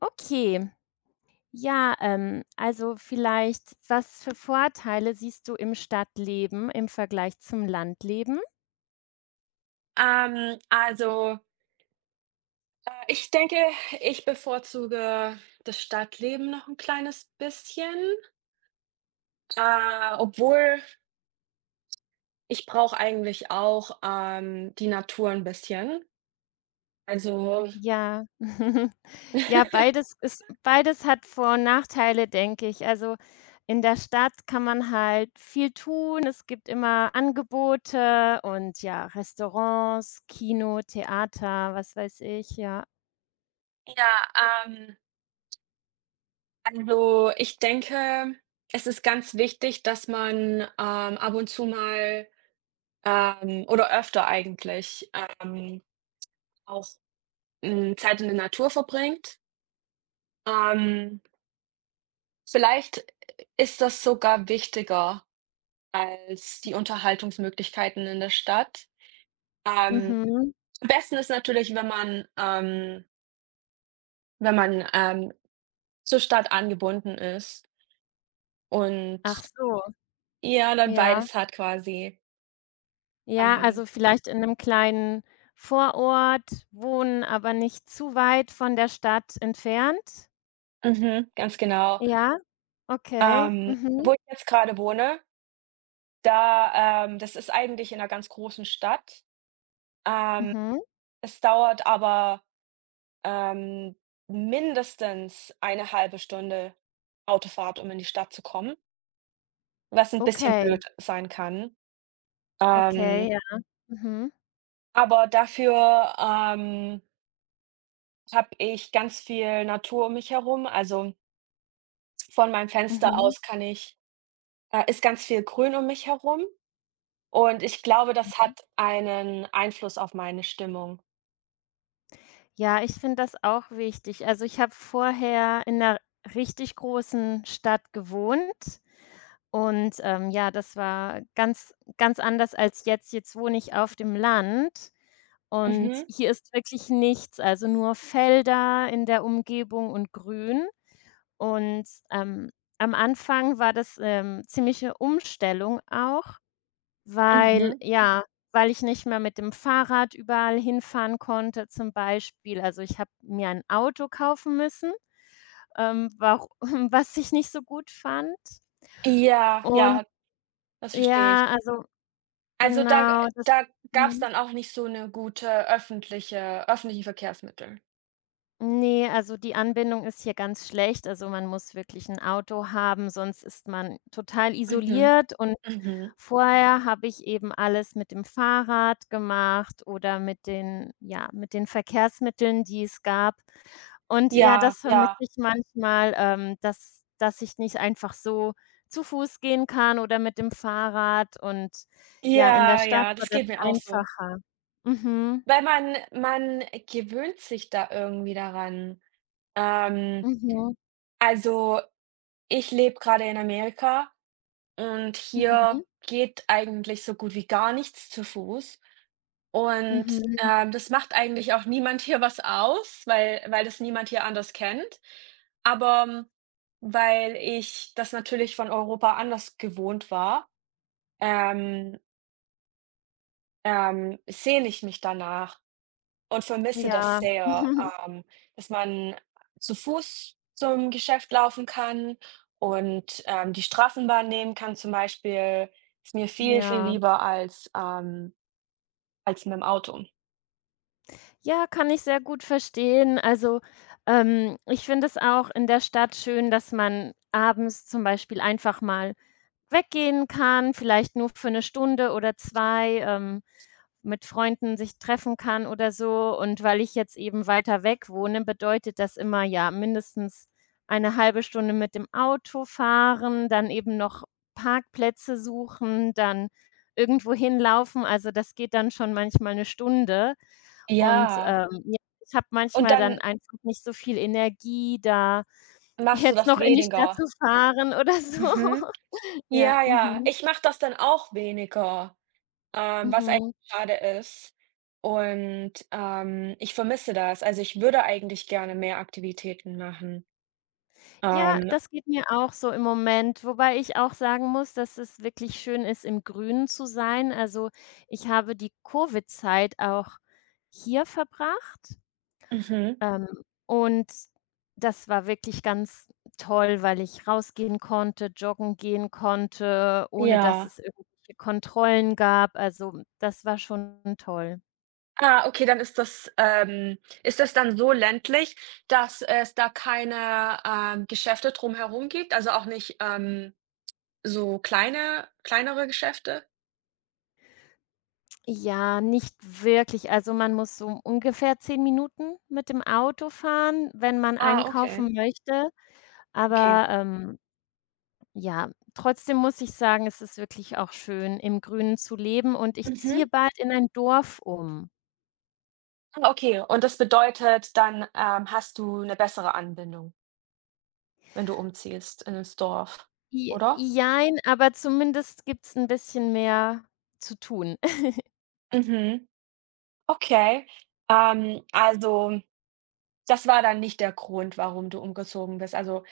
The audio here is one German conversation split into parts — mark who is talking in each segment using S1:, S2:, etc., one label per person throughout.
S1: Okay. Ja, also vielleicht, was für Vorteile siehst du im Stadtleben im Vergleich zum Landleben?
S2: Ähm, also, Ich denke, ich bevorzuge das Stadtleben noch ein kleines bisschen, obwohl ich brauche eigentlich auch, die Natur ein bisschen. Also
S1: Ja. Ja, beides hat Vor- und Nachteile, denke ich. Also, in der Stadt kann man halt viel tun. Es gibt immer Angebote und ja, Restaurants, Kino, Theater, was weiß ich, ja.
S2: ja, ähm, also, ich denke, es ist ganz wichtig, dass man, ab und zu mal, oder öfter eigentlich, ähm, auch, Zeit in der Natur verbringt. Ähm Vielleicht ist das sogar wichtiger als die Unterhaltungsmöglichkeiten in der Stadt. Ähm,
S1: Mhm.
S2: Am besten ist natürlich, wenn man wenn man, zur Stadt angebunden ist und
S1: Ach so,
S2: ja, dann
S1: ja.
S2: beides hat quasi.
S1: Ja,
S2: Ähm,
S1: also vielleicht in einem kleinen Vorort wohnen, aber nicht zu weit von der Stadt entfernt?
S2: mhm, ganz genau.
S1: Ja, okay. Mhm,
S2: Wo ich jetzt gerade wohne, da das ist eigentlich in einer ganz großen Stadt. Ähm,
S1: mhm.
S2: Es dauert aber Ähm, mindestens eine halbe Stunde Autofahrt, um in die Stadt zu kommen, was ein bisschen
S1: Okay,
S2: blöd sein kann. Ähm,
S1: okay, ja. Mhm,
S2: aber dafür, habe ich ganz viel Natur um mich herum. Also, von meinem Fenster
S1: mhm,
S2: aus kann ich ist ganz viel Grün um mich herum und ich glaube, das
S1: mhm.
S2: hat einen Einfluss auf meine Stimmung.
S1: Ja, ich finde das auch wichtig. Also, ich habe vorher in 'ner richtig großen Stadt gewohnt und, ja, das war ganz, ganz anders als jetzt. Jetzt wohne ich auf dem Land. Und
S2: Mhm,
S1: hier ist wirklich nichts, also nur Felder in der Umgebung und Grün. Und, ähm, am Anfang war das, ziemliche Umstellung auch, weil
S2: mhm.
S1: ja, weil ich nicht mehr mit dem Fahrrad überall hinfahren konnte, zum Beispiel. Also, ich habe mir ein Auto kaufen müssen, waru was ich nicht so gut fand.
S2: Ja,
S1: Und
S2: ja, das verstehe
S1: ja,
S2: ich.
S1: also
S2: Also, da
S1: genau, das.
S2: da gab's
S1: Mhm.
S2: dann auch nicht so eine gute öffentliche Verkehrsmittel.
S1: Nee, also die Anbindung ist hier ganz schlecht. Also, man muss wirklich ein Auto haben, sonst ist man total
S2: Mhm,
S1: isoliert. Und
S2: mhm.
S1: vorher habe ich eben alles mit dem Fahrrad gemacht oder mit den Verkehrsmitteln, die es gab. Und ja,
S2: Ja,
S1: das
S2: ja.
S1: vermisse ich manchmal, dass ich nicht einfach so zu Fuß gehen kann oder mit dem Fahrrad. Und ja, in der
S2: Ja,
S1: Stadt
S2: ja,
S1: war
S2: das
S1: das
S2: geht mir auch so.
S1: einfacher. Mhm,
S2: Weil man gewöhnt sich da irgendwie daran. Ähm,
S1: mhm,
S2: also, ich lebe gerade in Amerika und hier
S1: mhm,
S2: geht eigentlich so gut wie gar nichts zu Fuß. Und,
S1: mhm.
S2: das macht eigentlich auch niemand hier was aus, weil das niemand hier anders kennt. Aber weil ich das natürlich von Europa anders gewohnt war, ähm, sehne ich mich danach und vermisse das
S1: Ja,
S2: sehr, ähm, dass man zu Fuß zum Geschäft laufen kann und, die Straßenbahn nehmen kann zum Beispiel. Ist mir viel, viel
S1: ja.
S2: lieber als, als mit dem Auto.
S1: Ja, kann ich sehr gut verstehen. Also, ich finde es auch in der Stadt schön, dass man abends zum Beispiel einfach mal weggehen kann, vielleicht nur für eine Stunde oder zwei, mit Freunden sich treffen kann oder so. Und weil ich jetzt eben weiter weg wohne, bedeutet das immer, ja, mindestens eine halbe Stunde mit dem Auto fahren, dann eben noch Parkplätze suchen, dann irgendwo hinlaufen. Also, das geht dann schon manchmal eine Stunde. Und,
S2: Ja,
S1: ja, ich habe
S2: und
S1: manchmal dann
S2: dann
S1: einfach nicht so viel Energie, da
S2: machst du
S1: jetzt
S2: das
S1: noch in die Stadt
S2: weniger?
S1: zu fahren oder so.
S2: Mhm.
S1: Ja,
S2: Ja, ja,
S1: mhm.
S2: ich mache das dann auch weniger, was eigentlich
S1: Mhm.
S2: schade ist. Und, ich vermisse das. Also, ich würde eigentlich gerne mehr Aktivitäten machen.
S1: Ja,
S2: Ähm,
S1: das geht mir auch so im Moment, wobei ich auch sagen muss, dass es wirklich schön ist, im Grünen zu sein. Also, ich habe die Covid-Zeit auch hier verbracht,
S2: mhm,
S1: ähm, und das war wirklich ganz toll, weil ich rausgehen konnte, joggen gehen konnte, ohne dass
S2: ja.
S1: es irgendwelche Kontrollen gab. Also, das war schon toll.
S2: Ah, okay, dann ist das dann so ländlich, dass es da keine, Geschäfte drumherum gibt? Also, auch nicht, so kleine kleinere Geschäfte?
S1: Ja, nicht wirklich. Also, man muss so ungefähr 10 Minuten mit dem Auto fahren, wenn man
S2: Ah, okay,
S1: einkaufen möchte.
S2: okay.
S1: Aber, ja, trotzdem muss ich sagen, es ist wirklich auch schön, im Grünen zu leben, und ich
S2: Mhm.
S1: ziehe bald in ein Dorf um.
S2: Ah, okay. Und das bedeutet, dann, hast du 'ne bessere Anbindung, wenn du umziehst in das Dorf,
S1: J
S2: oder?
S1: jein, aber zumindest gibt's ein bisschen mehr zu tun.
S2: Mhm, okay. Also, das war dann nicht der Grund, warum du umgezogen bist. Also,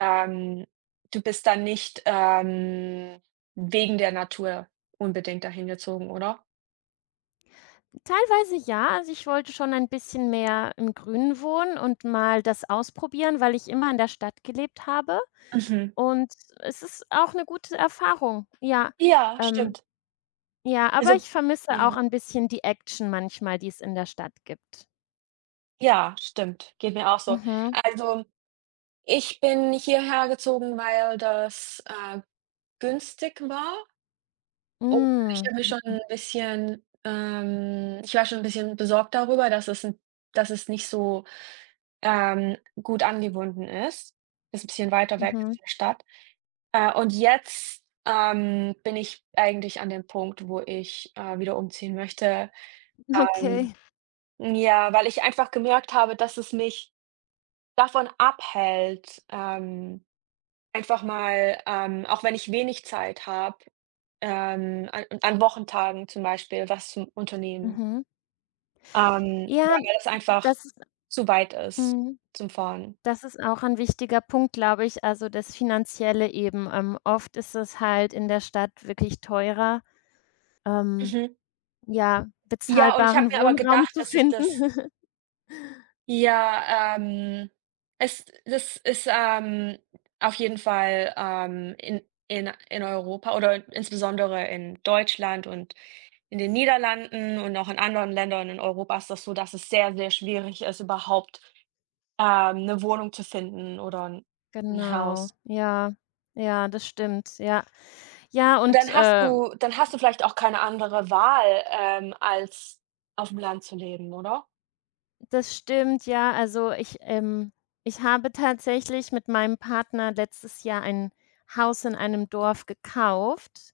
S2: ähm, du bist dann nicht, wegen der Natur unbedingt dahin gezogen, oder?
S1: Teilweise ja, also, ich wollte schon ein bisschen mehr im Grünen wohnen und mal das ausprobieren, weil ich immer in der Stadt gelebt habe.
S2: Mhm.
S1: Und es ist auch eine gute Erfahrung, ja.
S2: Ja,
S1: Ähm,
S2: stimmt.
S1: ja, aber
S2: Also
S1: ich vermisse auch
S2: ja.
S1: ein bisschen die Action manchmal, die es in der Stadt gibt.
S2: Ja, stimmt. Geht mir auch so.
S1: Mhm.
S2: Also, ich bin hierher gezogen, weil das, günstig war und ich
S1: Hm.
S2: habe mich schon ein bisschen ich war schon ein bisschen besorgt darüber, dass es 'n dass es nicht so, gut angebunden ist. Ist ein bisschen weiter weg ist
S1: Mhm.
S2: von der Stadt. Und jetzt, bin ich eigentlich an dem Punkt, wo ich, wieder umziehen möchte. Ähm,
S1: Okay.
S2: ja, weil ich einfach gemerkt habe, dass es mich davon abhält, einfach mal, auch wenn ich wenig Zeit habe, an Wochentagen zum Beispiel was zum Unternehmen,
S1: Mhm. Ja,
S2: weil das einfach
S1: das ist
S2: zu weit ist
S1: mhm,
S2: zum Fahren.
S1: das ist auch ein wichtiger Punkt, glaube ich, also das Finanzielle eben. Oft ist es halt in der Stadt wirklich teurer, ähm,
S2: Mhm.
S1: ja,
S2: Ja, und ich habe
S1: bezahlbaren
S2: mir aber
S1: Wohnraum
S2: gedacht,
S1: zu
S2: dass ich
S1: finden.
S2: das ja, es das ist, auf jeden Fall, in in Europa oder insbesondere in Deutschland und in den Niederlanden und auch in anderen Ländern in Europa ist das so, dass es sehr, sehr schwierig ist, überhaupt, 'ne Wohnung zu finden oder ein 'n
S1: Genau,
S2: Haus.
S1: ja. Ja, das stimmt, ja. Ja,
S2: Und
S1: und,
S2: dann hast du vielleicht auch keine andere Wahl, als auf'm Land zu leben, oder?
S1: das stimmt, ja. Also, ich habe tatsächlich mit meinem Partner letztes Jahr ein Haus in einem Dorf gekauft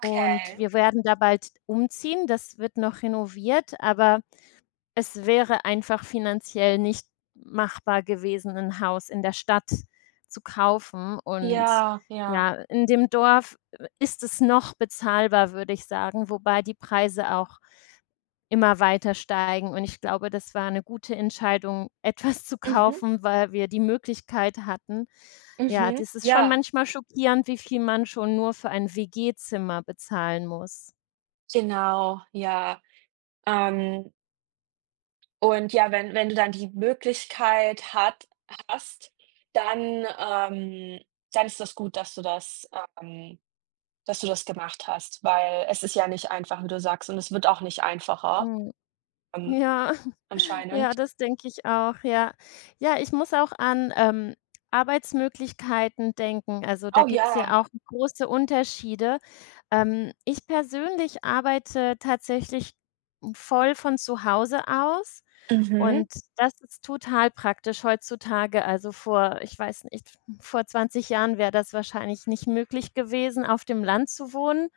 S1: und wir werden da bald umziehen. Das wird noch renoviert, aber es wäre einfach finanziell nicht machbar gewesen, ein Haus in der Stadt zu kaufen. Und
S2: Ja, ja.
S1: ja, in dem Dorf, ist es noch bezahlbar, würde ich sagen, wobei die Preise auch immer weiter steigen, und ich glaube, das war 'ne gute Entscheidung, etwas zu
S2: Mhm,
S1: kaufen, weil wir die Möglichkeit hatten. Ja,
S2: mhm.
S1: das ist schon
S2: Ja,
S1: manchmal schockierend, wie viel man schon nur für ein WG-Zimmer bezahlen muss.
S2: genau, ja. Ähm, und ja, wenn du dann die Möglichkeit hat hast, dann, dann ist das gut, ähm, dass du das gemacht hast, weil es ist ja nicht einfach, wie du sagst, und es wird auch nicht einfacher,
S1: Mhm.
S2: ähm,
S1: Ja.
S2: anscheinend.
S1: Ja, das denke ich auch, ja. Ja, ich muss auch an, Arbeitsmöglichkeiten denken. Also, da
S2: Oh
S1: gibt's
S2: ja.
S1: ja auch große Unterschiede. Ich persönlich arbeite tatsächlich voll von zu Hause aus
S2: Mhm.
S1: und das ist total praktisch heutzutage. Also, vor ich weiß nicht, vor 20 Jahren wäre das wahrscheinlich nicht möglich gewesen, auf dem Land zu wohnen,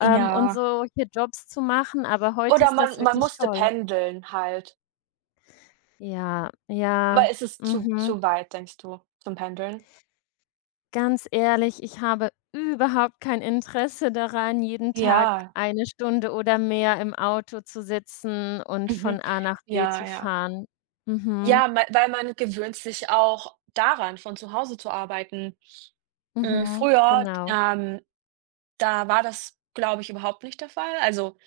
S1: und
S2: Ja.
S1: solche Jobs zu machen, aber heute
S2: Oder
S1: ist das
S2: man
S1: wirklich
S2: musste
S1: toll.
S2: pendeln halt.
S1: Ja,
S2: Aber
S1: ja,
S2: es ist zu
S1: mhm.
S2: zu weit, denkst du, zum Pendeln?
S1: Ganz ehrlich, ich habe überhaupt kein Interesse daran, jeden Tag
S2: Ja.
S1: eine Stunde oder mehr im Auto zu sitzen und von
S2: Mhm.
S1: A nach B zu
S2: Ja, ja.
S1: fahren. Mhm,
S2: Ja, ma weil man gewöhnt sich auch daran, von zu Hause zu arbeiten. Hm,
S1: mhm,
S2: früher,
S1: genau.
S2: da war das, glaube ich, überhaupt nicht der Fall. Also,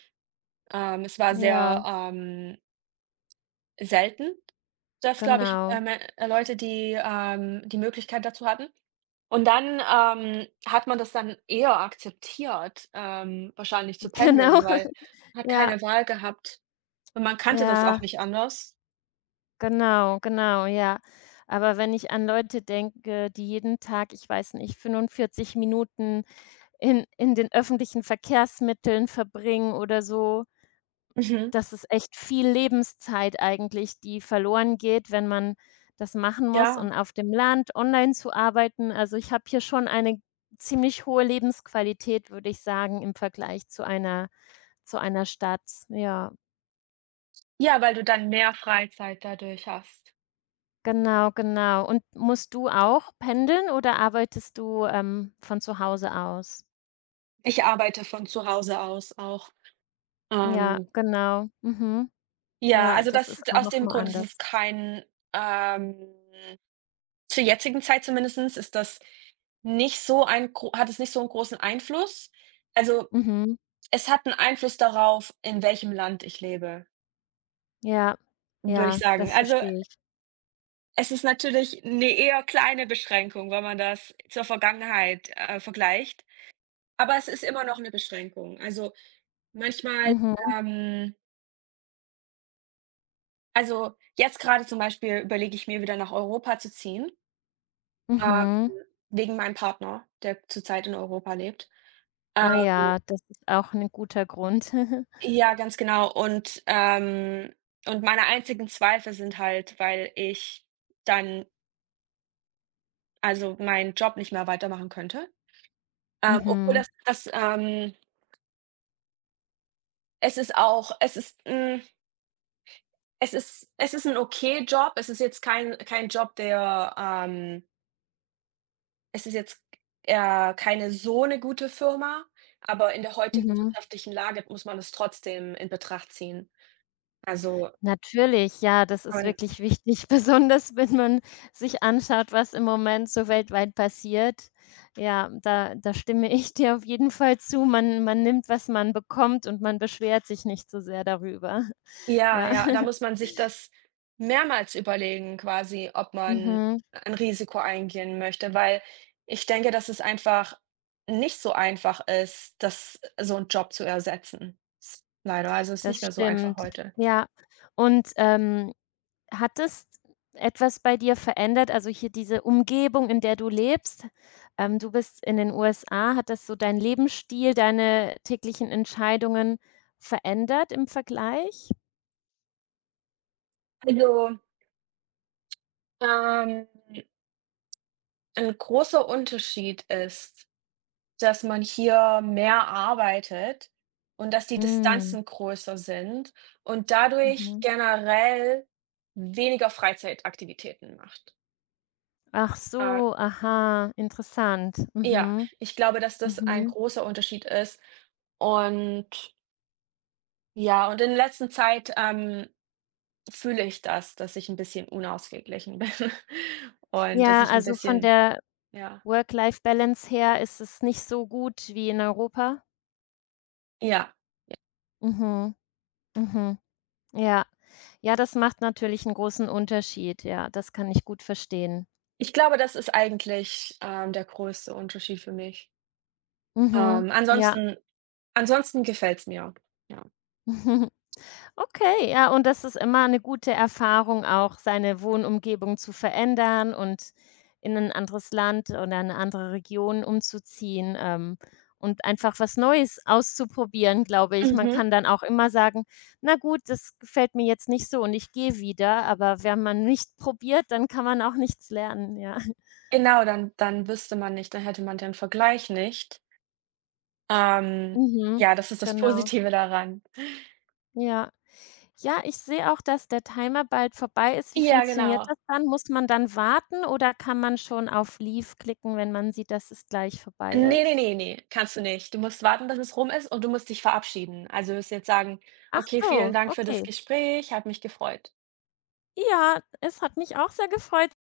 S2: es war
S1: Ja,
S2: sehr, selten, dass, glaube ich,
S1: genau,
S2: Leute, die, die Möglichkeit dazu hatten. Und dann, hat man das dann eher akzeptiert, wahrscheinlich zu
S1: genau.
S2: pendeln, weil man hat
S1: Ja,
S2: keine Wahl gehabt und man kannte das auch
S1: ja,
S2: nicht anders.
S1: genau, genau, ja. Aber wenn ich an Leute denke, die jeden Tag, ich weiß nicht, 45 Minuten in den öffentlichen Verkehrsmitteln verbringen oder so.
S2: Mhm,
S1: Das ist echt viel Lebenszeit eigentlich, die verloren geht, wenn man das machen muss,
S2: ja.
S1: und auf dem Land online zu arbeiten. Also, ich habe hier schon eine ziemlich hohe Lebensqualität, würde ich sagen, im Vergleich zu einer Stadt. Ja,
S2: Ja, weil du dann mehr Freizeit dadurch hast.
S1: genau, genau. Und musst du auch pendeln oder arbeitest du, von zu Hause aus?
S2: Ich arbeite von zu Hause aus auch.
S1: Ja,
S2: Ähm,
S1: genau. Mhm.
S2: ja,
S1: Ja,
S2: also
S1: das
S2: das
S1: ist auch
S2: aus
S1: noch
S2: dem
S1: mal
S2: Grund ist
S1: anders.
S2: es kein, ähm zur jetzigen Zeit zumindestens ist das nicht so ein gro hat es nicht so einen großen Einfluss. Also,
S1: Mhm.
S2: es hat einen Einfluss darauf, in welchem Land ich lebe.
S1: Ja,
S2: Würde ich
S1: ja,
S2: sagen.
S1: das
S2: Also,
S1: verstehe ich.
S2: es ist natürlich eine eher kleine Beschränkung, wenn man das zur Vergangenheit, vergleicht, aber es ist immer noch eine Beschränkung. Also, manchmal,
S1: Mhm,
S2: ähm also, jetzt gerade zum Beispiel überlege ich mir, wieder nach Europa zu ziehen, ähm,
S1: mhm.
S2: wegen meinem Partner, der zurzeit in Europa lebt. Ähm,
S1: Ah ja, das ist auch 'n guter Grund.
S2: ja, ganz genau und meine einzigen Zweifel sind halt, weil ich dann also, meinen Job nicht mehr weitermachen könnte, obwohl
S1: Mhm,
S2: das das, es ist auch es ist, es ist es ist ein okay Job. Es ist jetzt kein Job, der, es ist jetzt, keine so eine gute Firma, aber in der heutigen
S1: mhm.
S2: wirtschaftlichen Lage muss man es trotzdem in Betracht ziehen. Also,
S1: Natürlich, ja, das ist wirklich wichtig, besonders wenn man sich anschaut, was im Moment so weltweit passiert. Ja, da stimme ich dir auf jeden Fall zu. Man nimmt, was man bekommt, und man beschwert sich nicht so sehr darüber.
S2: ja,
S1: Ja.
S2: ja, da muss man sich das mehrmals überlegen quasi, ob man
S1: Mhm,
S2: ein Risiko eingehen möchte, weil ich denke, dass es einfach nicht so einfach ist, das so 'n Job zu ersetzen. S Leider, also, ist
S1: das
S2: nicht mehr so einfach
S1: stimmt.
S2: heute.
S1: Ja, und, hat es etwas bei dir verändert? Also hier diese Umgebung, in der du lebst. Du bist in den USA. Hat das so deinen Lebensstil, deine täglichen Entscheidungen verändert im Vergleich?
S2: Also, ähm, ein großer Unterschied ist, dass man hier mehr arbeitet und dass die
S1: Hm,
S2: Distanzen größer sind und dadurch
S1: mhm.
S2: generell weniger Freizeitaktivitäten macht.
S1: Ach
S2: Äh
S1: so, aha, interessant.
S2: Ja,
S1: Mhm,
S2: ich glaube, dass das ein
S1: mhm.
S2: großer Unterschied ist. Und ja, und in letzter Zeit, fühle ich das, dass ich ein bisschen unausgeglichen bin und dass
S1: Ja,
S2: ich ein
S1: also von
S2: bisschen
S1: der
S2: ja,
S1: Work-Life-Balance her ist es nicht so gut wie in Europa?
S2: ja.
S1: Mhm, mhm. Ja. Ja, das macht natürlich einen großen Unterschied. Ja, das kann ich gut verstehen.
S2: Ich glaube, das ist eigentlich, der größte Unterschied für mich.
S1: Mhm. Ja.
S2: Ansonsten ansonsten gefällt's mir, ja.
S1: Okay, ja, und das ist immer eine gute Erfahrung auch, seine Wohnumgebung zu verändern und in ein anderes Land oder eine andere Region umzuziehen, und einfach was Neues auszuprobieren, glaube ich. Man
S2: Mhm.
S1: kann dann auch immer sagen: „Na gut, das gefällt mir jetzt nicht so und ich gehe wieder." Aber wenn man nicht probiert, dann kann man auch nichts lernen, ja.
S2: Genau, dann dann wüsste man nicht, dann hätte man den Vergleich nicht. Ähm,
S1: Mhm.
S2: ja, das ist das
S1: Genau.
S2: Positive daran.
S1: Ja. Ja, ich sehe auch, dass der Timer bald vorbei ist. Wie
S2: Ja,
S1: funktioniert
S2: genau.
S1: das dann? Muss man dann warten oder kann man schon auf Leave klicken, wenn man sieht, dass es gleich vorbei
S2: Ne, ne,
S1: ist?
S2: ne, ne, kannst du nicht. Du musst warten, bis es rum ist und du musst dich verabschieden. Also, du wirst jetzt sagen:
S1: Ach
S2: „Okay, vielen
S1: so,
S2: Dank für das
S1: okay.
S2: Gespräch, hat mich gefreut.“
S1: Ja, es hat mich auch sehr gefreut.